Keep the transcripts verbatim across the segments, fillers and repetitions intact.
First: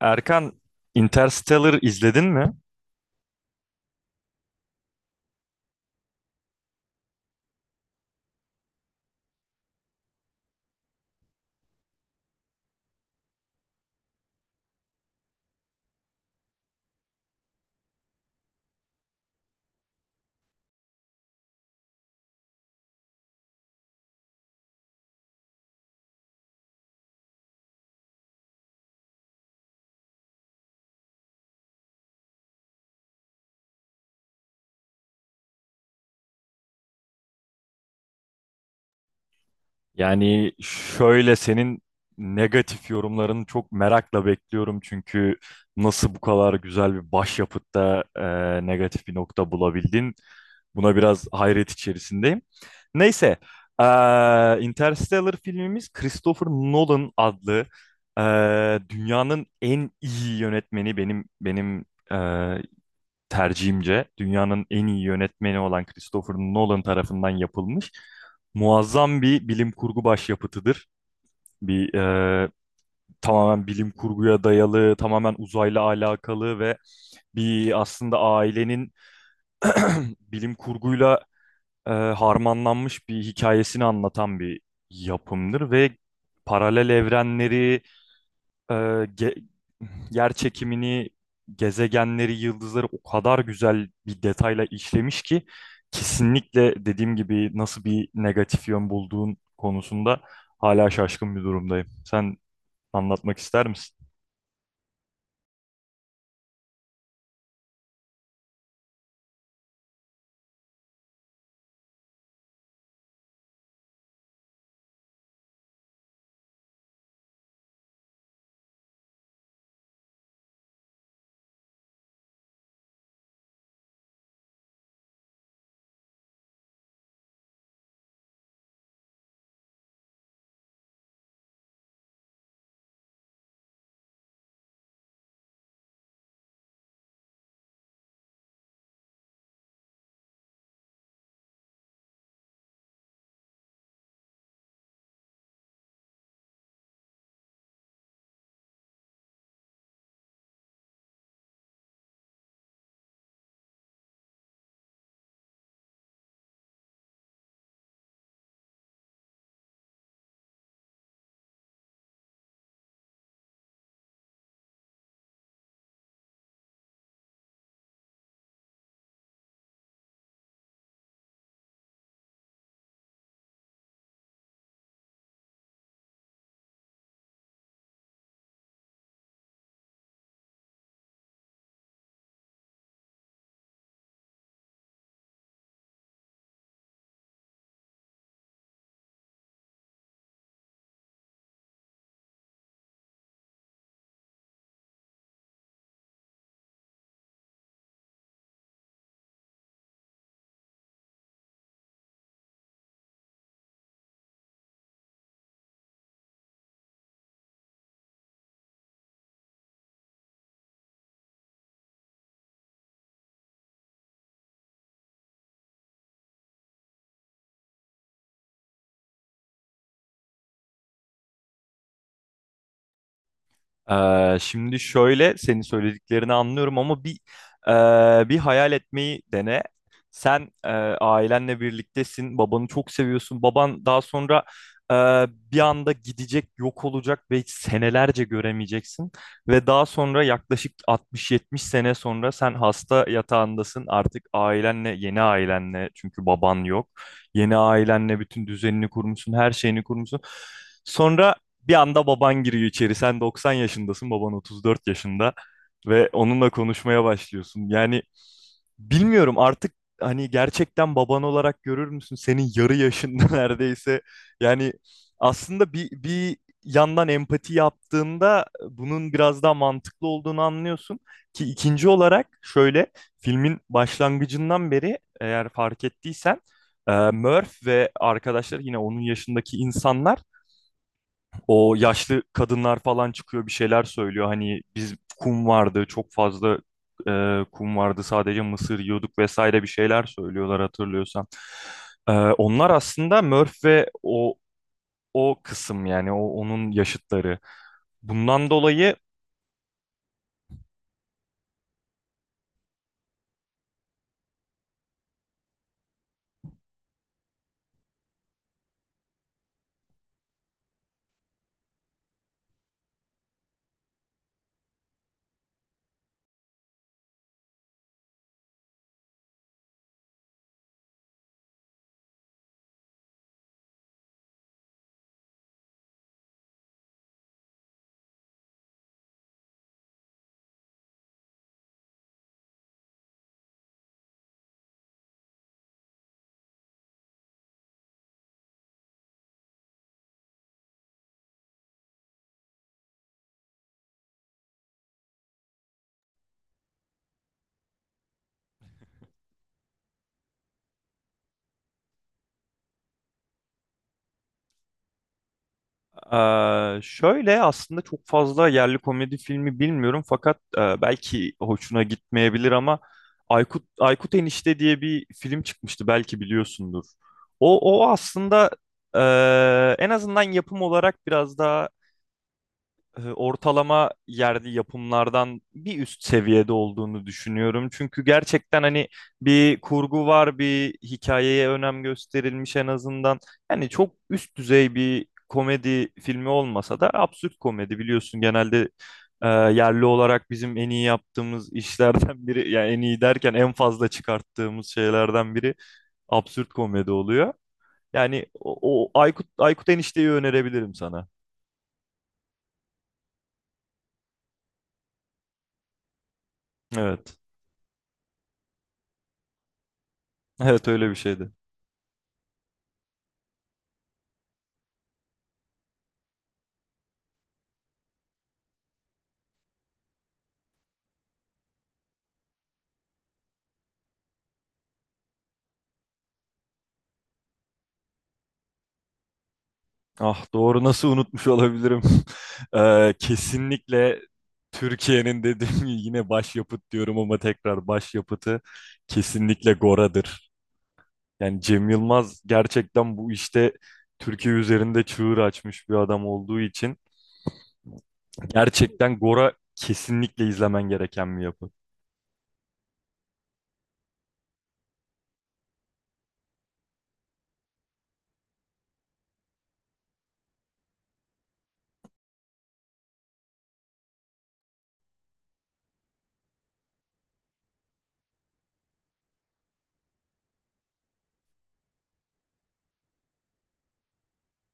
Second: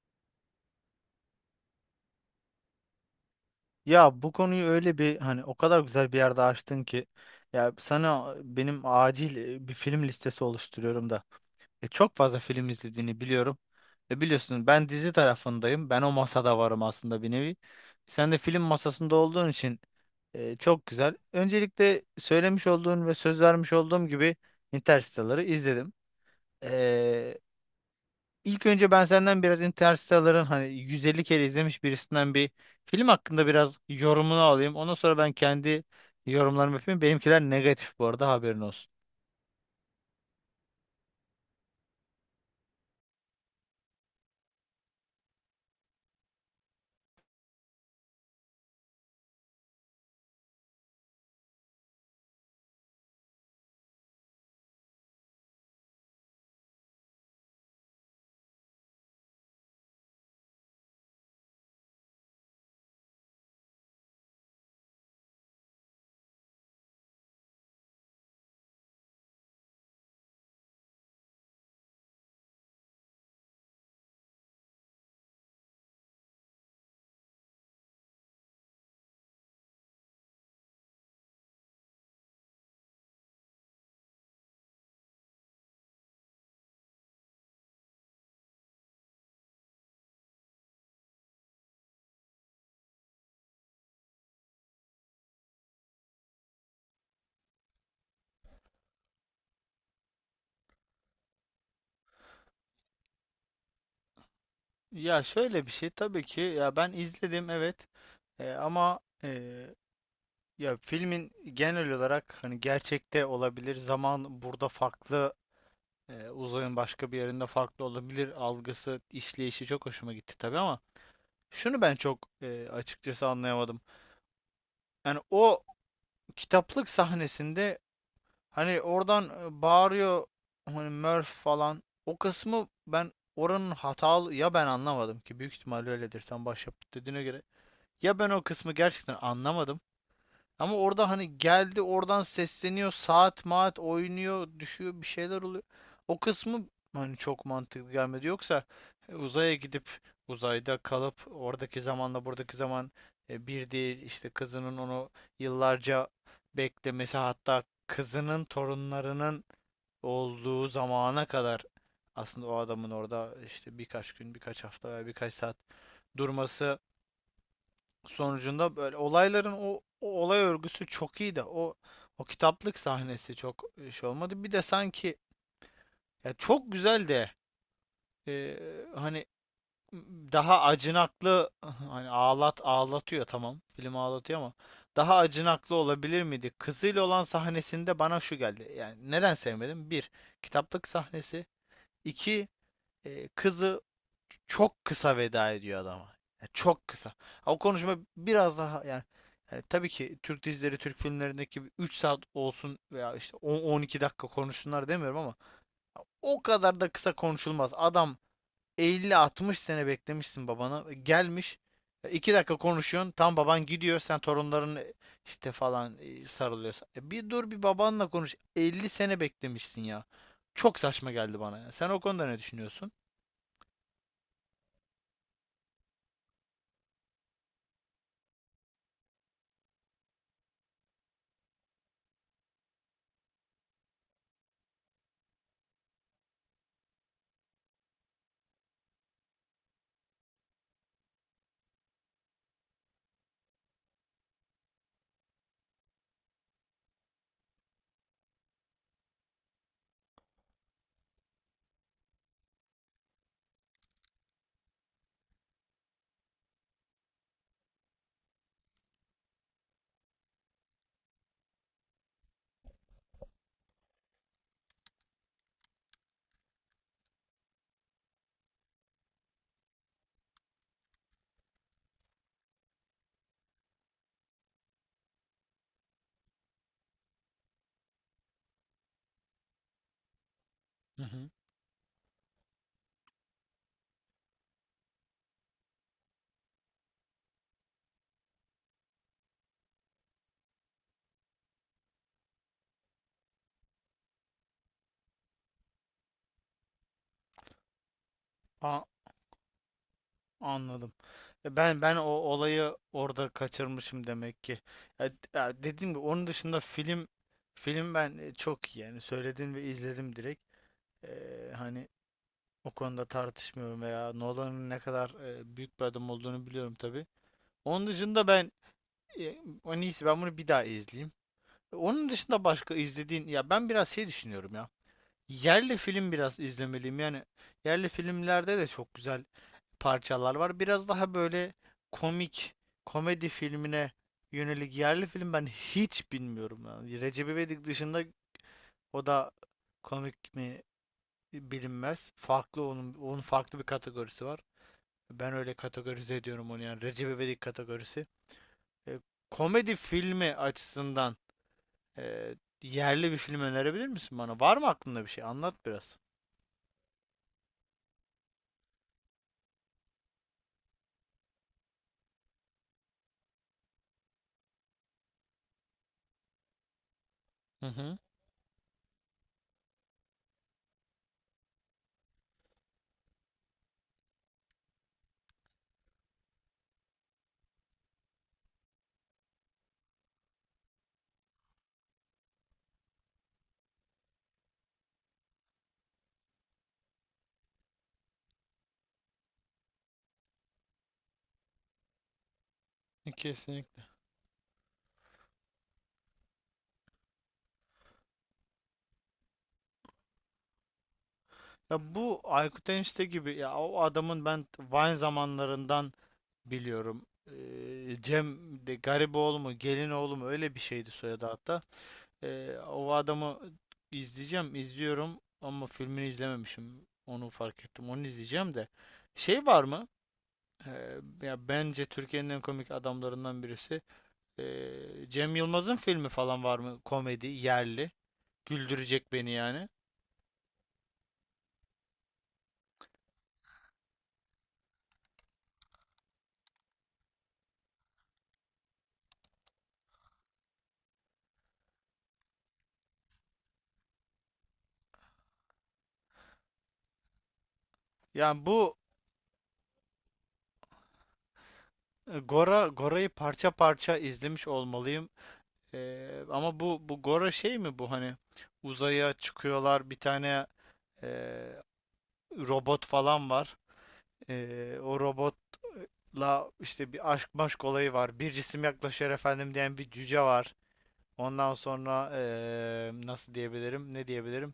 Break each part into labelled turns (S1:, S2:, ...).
S1: Erkan, Interstellar izledin mi?
S2: Ya bu konuyu öyle bir, hani o kadar güzel bir yerde açtın ki, ya sana benim acil e, bir film listesi oluşturuyorum da. E, çok fazla film izlediğini biliyorum. E, biliyorsun ben dizi tarafındayım. Ben o masada varım aslında, bir nevi. Sen de film masasında olduğun için e, çok güzel. Öncelikle söylemiş olduğun ve söz vermiş olduğum gibi Interstellar'ı izledim. İlk önce ben senden biraz Interstellar'ın, hani yüz elli kere izlemiş birisinden, bir film hakkında biraz yorumunu alayım. Ondan sonra ben kendi yorumlarımı yapayım. Benimkiler negatif bu arada, haberin olsun.
S1: Yani şöyle senin negatif yorumlarını çok merakla bekliyorum çünkü nasıl bu kadar güzel bir başyapıtta e, negatif bir nokta bulabildin? Buna biraz hayret içerisindeyim. Neyse, e, Interstellar filmimiz Christopher Nolan adlı e, dünyanın en iyi yönetmeni benim benim e, tercihimce dünyanın en iyi yönetmeni olan Christopher Nolan tarafından yapılmış muazzam bir bilim kurgu başyapıtıdır. Bir e, Tamamen bilim kurguya dayalı, tamamen uzayla alakalı ve bir aslında ailenin bilim kurguyla e, harmanlanmış bir hikayesini anlatan bir yapımdır ve paralel evrenleri, e, ge- yer çekimini, gezegenleri, yıldızları o kadar güzel bir detayla işlemiş ki kesinlikle dediğim gibi nasıl bir negatif yön bulduğun konusunda hala şaşkın bir durumdayım. Sen anlatmak ister misin?
S2: Ya şöyle bir şey, tabii ki ya ben izledim, evet. E, ama e, ya filmin genel olarak, hani, gerçekte olabilir, zaman burada farklı, e, uzayın başka bir yerinde farklı olabilir algısı, işleyişi çok hoşuma gitti tabii, ama şunu ben çok e, açıkçası anlayamadım. Yani o kitaplık sahnesinde hani oradan e, bağırıyor hani Murph falan. O kısmı ben, oranın hatalı ya, ben anlamadım ki, büyük ihtimalle öyledir, sen başyapıt dediğine göre. Ya ben o kısmı gerçekten anlamadım. Ama orada hani geldi oradan sesleniyor, saat maat oynuyor, düşüyor, bir şeyler oluyor. O kısmı hani çok mantıklı gelmedi. Yoksa e, uzaya gidip uzayda kalıp oradaki zamanla buradaki zaman e, bir değil, işte kızının onu yıllarca beklemesi, hatta kızının torunlarının olduğu zamana kadar aslında o adamın orada işte birkaç gün, birkaç hafta veya birkaç saat durması sonucunda böyle olayların, o, o olay örgüsü çok iyi, de o o kitaplık sahnesi çok e, şey olmadı. Bir de sanki, ya çok güzel de e, hani daha acınaklı hani ağlat ağlatıyor, tamam. Film ağlatıyor ama daha acınaklı olabilir miydi? Kızıyla olan sahnesinde bana şu geldi. Yani neden sevmedim? Bir, kitaplık sahnesi. İki, e, kızı çok kısa veda ediyor adama. Yani çok kısa. O konuşma biraz daha, yani, yani tabii ki Türk dizileri, Türk filmlerindeki üç saat olsun veya işte on on iki dakika konuşsunlar demiyorum, ama o kadar da kısa konuşulmaz. Adam, elli altmış sene beklemişsin babana. e, Gelmiş, e, iki dakika konuşuyorsun. Tam baban gidiyor. Sen torunların e, işte falan e, sarılıyorsun. E bir dur, bir babanla konuş. elli sene beklemişsin ya. Çok saçma geldi bana ya. Sen o konuda ne düşünüyorsun?
S1: Ee, şimdi şöyle senin söylediklerini anlıyorum ama bir e, bir hayal etmeyi dene. Sen e, ailenle birliktesin, babanı çok seviyorsun. Baban daha sonra e, bir anda gidecek, yok olacak ve senelerce göremeyeceksin. Ve daha sonra yaklaşık altmış yetmiş sene sonra sen hasta yatağındasın. Artık ailenle, yeni ailenle çünkü baban yok. Yeni ailenle bütün düzenini kurmuşsun, her şeyini kurmuşsun. Sonra bir anda baban giriyor içeri. Sen doksan yaşındasın, baban otuz dört yaşında ve onunla konuşmaya başlıyorsun. Yani bilmiyorum artık hani gerçekten baban olarak görür müsün? Senin yarı yaşında neredeyse. Yani aslında bir, bir yandan empati yaptığında bunun biraz daha mantıklı olduğunu anlıyorsun. Ki ikinci olarak şöyle filmin başlangıcından beri eğer fark ettiysen e, Murph ve arkadaşları yine onun yaşındaki insanlar,
S2: Hı hı.
S1: o yaşlı kadınlar falan çıkıyor bir şeyler söylüyor. Hani biz kum vardı çok fazla e, kum vardı, sadece mısır yiyorduk vesaire bir şeyler söylüyorlar hatırlıyorsan. E, onlar aslında Murph ve o o kısım, yani o onun yaşıtları. Bundan
S2: A-
S1: dolayı
S2: anladım. E, Ben ben o olayı orada kaçırmışım demek ki. Ya, ya dediğim gibi, onun dışında film film ben e, çok iyi, yani söyledim ve izledim direkt. E, hani o konuda tartışmıyorum, veya Nolan'ın ne kadar e, büyük bir adam olduğunu biliyorum tabii. Onun dışında ben e, en iyisi ben bunu bir daha izleyeyim. E, Onun dışında başka izlediğin, ya ben biraz şey düşünüyorum ya. Yerli film biraz izlemeliyim. Yani yerli filmlerde de çok güzel parçalar var. Biraz daha böyle komik, komedi filmine yönelik yerli film ben hiç bilmiyorum. Yani Recep İvedik dışında, o da komik mi bilinmez. Farklı, onun, onun farklı bir kategorisi var. Ben öyle kategorize ediyorum onu, yani. Recep İvedik kategorisi. E, komedi filmi açısından e, yerli bir film önerebilir misin bana? Var mı aklında bir şey? Anlat biraz.
S1: Ee, şöyle aslında çok fazla yerli komedi filmi bilmiyorum fakat e, belki hoşuna gitmeyebilir ama Aykut Aykut Enişte diye bir film çıkmıştı, belki biliyorsundur. O
S2: Hı
S1: o
S2: hı.
S1: aslında e, en azından yapım olarak biraz daha e, ortalama yerli yapımlardan bir üst seviyede olduğunu düşünüyorum. Çünkü gerçekten hani bir kurgu var, bir hikayeye önem gösterilmiş en azından. Yani çok üst düzey bir komedi filmi olmasa da absürt komedi biliyorsun genelde e, yerli olarak bizim en iyi yaptığımız işlerden biri, yani en iyi derken en
S2: Kesinlikle.
S1: fazla çıkarttığımız şeylerden biri absürt komedi oluyor. Yani o, o Aykut Aykut Enişte'yi önerebilirim sana.
S2: Ya bu Aykut Enişte gibi, ya o adamın, ben Vine zamanlarından biliyorum.
S1: Evet.
S2: Ee, Cem de Gariboğlu mu, Gelinoğlu mu, öyle bir
S1: Evet öyle
S2: şeydi
S1: bir
S2: soyadı
S1: şeydi.
S2: hatta. Ee, o adamı izleyeceğim, izliyorum ama filmini izlememişim. Onu fark ettim. Onu izleyeceğim de. Şey var mı? Ee, ya bence Türkiye'nin en komik adamlarından birisi. Ee, Cem Yılmaz'ın filmi falan var mı? Komedi, yerli. Güldürecek beni, yani.
S1: Ah doğru, nasıl unutmuş olabilirim? Eee, kesinlikle Türkiye'nin dediğim gibi yine başyapıt diyorum ama tekrar başyapıtı kesinlikle Gora'dır. Yani Cem Yılmaz gerçekten bu işte Türkiye üzerinde çığır açmış bir adam olduğu için
S2: Yani bu,
S1: gerçekten Gora kesinlikle izlemen gereken bir yapı.
S2: E, Gora Gora'yı parça parça izlemiş olmalıyım. Eee, ama bu bu Gora şey mi bu, hani uzaya çıkıyorlar, bir tane eee, robot falan var. Eee, o robotla işte bir aşk maşk olayı var. Bir cisim yaklaşıyor efendim diyen bir cüce var. Ondan sonra eee, nasıl diyebilirim? Ne diyebilirim?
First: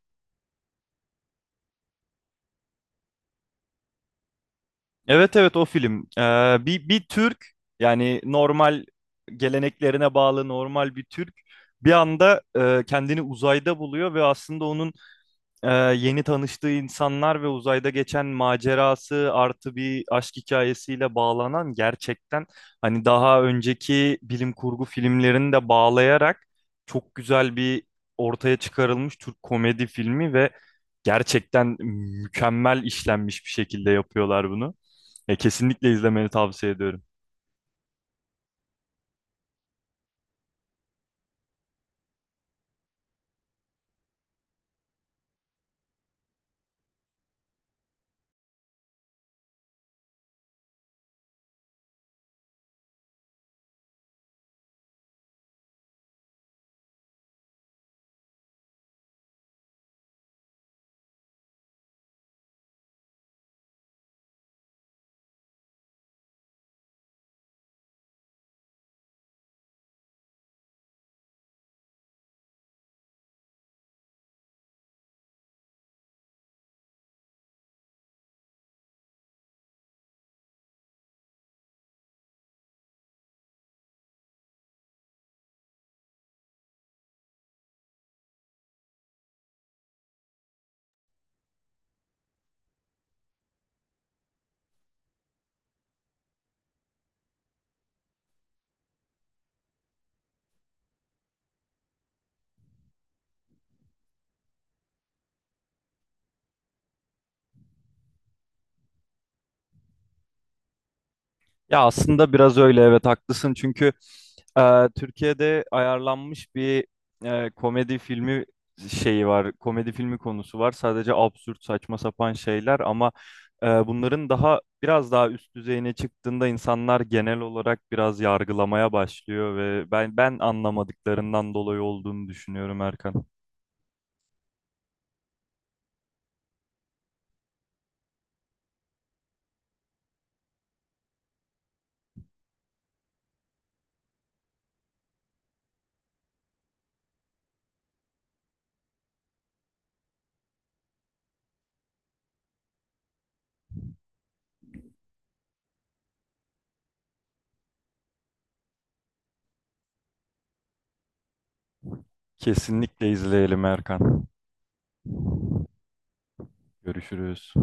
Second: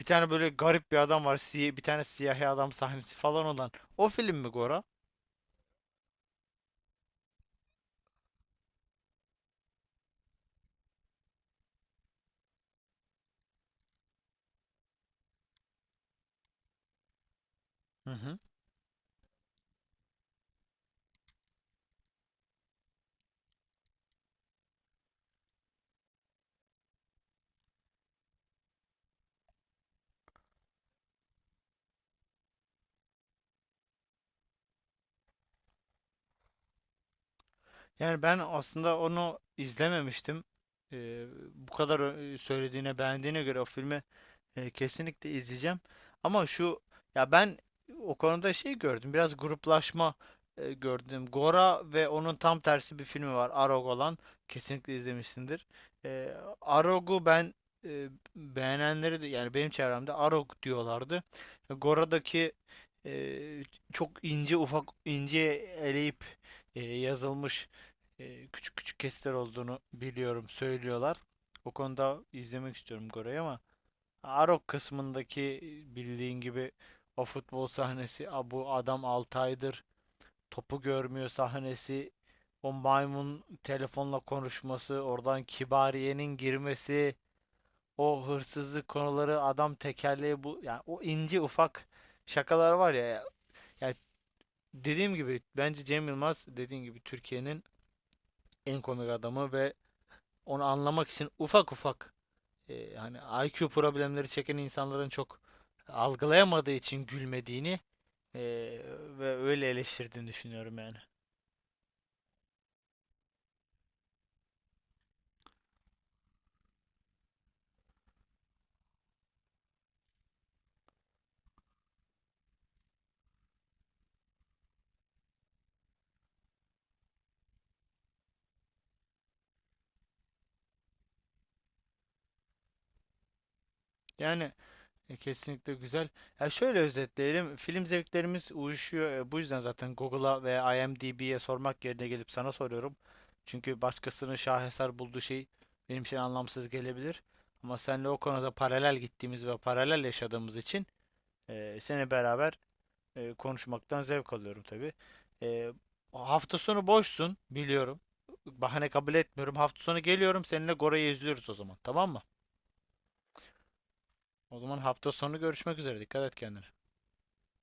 S2: Bir tane böyle garip bir adam var. Siy bir tane siyahi adam sahnesi falan olan. O film mi, Gora?
S1: Evet, evet, o film. Eee, bir, bir Türk, yani normal geleneklerine bağlı normal bir Türk bir anda e, kendini uzayda buluyor ve aslında onun e, yeni tanıştığı insanlar ve uzayda
S2: Hı
S1: geçen
S2: hı.
S1: macerası artı bir aşk hikayesiyle bağlanan, gerçekten hani daha önceki bilim kurgu filmlerini de bağlayarak çok güzel bir ortaya çıkarılmış Türk komedi filmi ve gerçekten mükemmel işlenmiş bir şekilde yapıyorlar bunu. E, kesinlikle izlemeni tavsiye ediyorum.
S2: Yani ben aslında onu izlememiştim. Ee, bu kadar ö- söylediğine, beğendiğine göre o filmi e, kesinlikle izleyeceğim. Ama şu, ya ben o konuda şey gördüm. Biraz gruplaşma e, gördüm. Gora ve onun tam tersi bir filmi var. Arog olan. Kesinlikle izlemişsindir. E, Arog'u ben, e, beğenenleri de, yani benim çevremde Arog diyorlardı. Gora'daki e, çok ince ufak, ince eleyip e, yazılmış, e, küçük küçük kesitler olduğunu biliyorum, söylüyorlar. O konuda izlemek istiyorum Gora'yı, ama Arok kısmındaki, e, bildiğin gibi, o futbol sahnesi, "A bu adam altı aydır topu görmüyor" sahnesi, o maymun telefonla konuşması, oradan Kibariye'nin girmesi, o hırsızlık konuları, adam tekerleği bu, yani o ince ufak şakalar var ya. Yani dediğim gibi, bence Cem Yılmaz, dediğim gibi, Türkiye'nin en komik adamı ve onu anlamak için, ufak ufak, e, hani I Q problemleri çeken insanların çok algılayamadığı için gülmediğini, e, ve öyle eleştirdiğini düşünüyorum yani.
S1: Ya aslında biraz öyle, evet, haklısın çünkü e, Türkiye'de ayarlanmış bir e, komedi filmi şeyi var. Komedi filmi konusu var. Sadece absürt saçma sapan şeyler ama e, bunların daha biraz daha üst düzeyine çıktığında insanlar genel olarak biraz yargılamaya başlıyor ve ben ben anlamadıklarından dolayı olduğunu düşünüyorum Erkan.
S2: Yani e, kesinlikle güzel. Ya şöyle özetleyelim. Film zevklerimiz uyuşuyor. E, bu yüzden zaten Google'a ve IMDb'ye sormak yerine gelip sana soruyorum. Çünkü başkasının şaheser bulduğu şey benim için anlamsız gelebilir. Ama senle o konuda paralel gittiğimiz ve paralel yaşadığımız için e, seni, beraber E, konuşmaktan zevk alıyorum tabii. E, hafta sonu boşsun, biliyorum. Bahane kabul etmiyorum. Hafta sonu geliyorum, seninle Gora'yı izliyoruz o zaman. Tamam mı?
S1: Kesinlikle izleyelim Erkan.
S2: O zaman hafta sonu görüşmek üzere. Dikkat et kendine.
S1: Görüşürüz.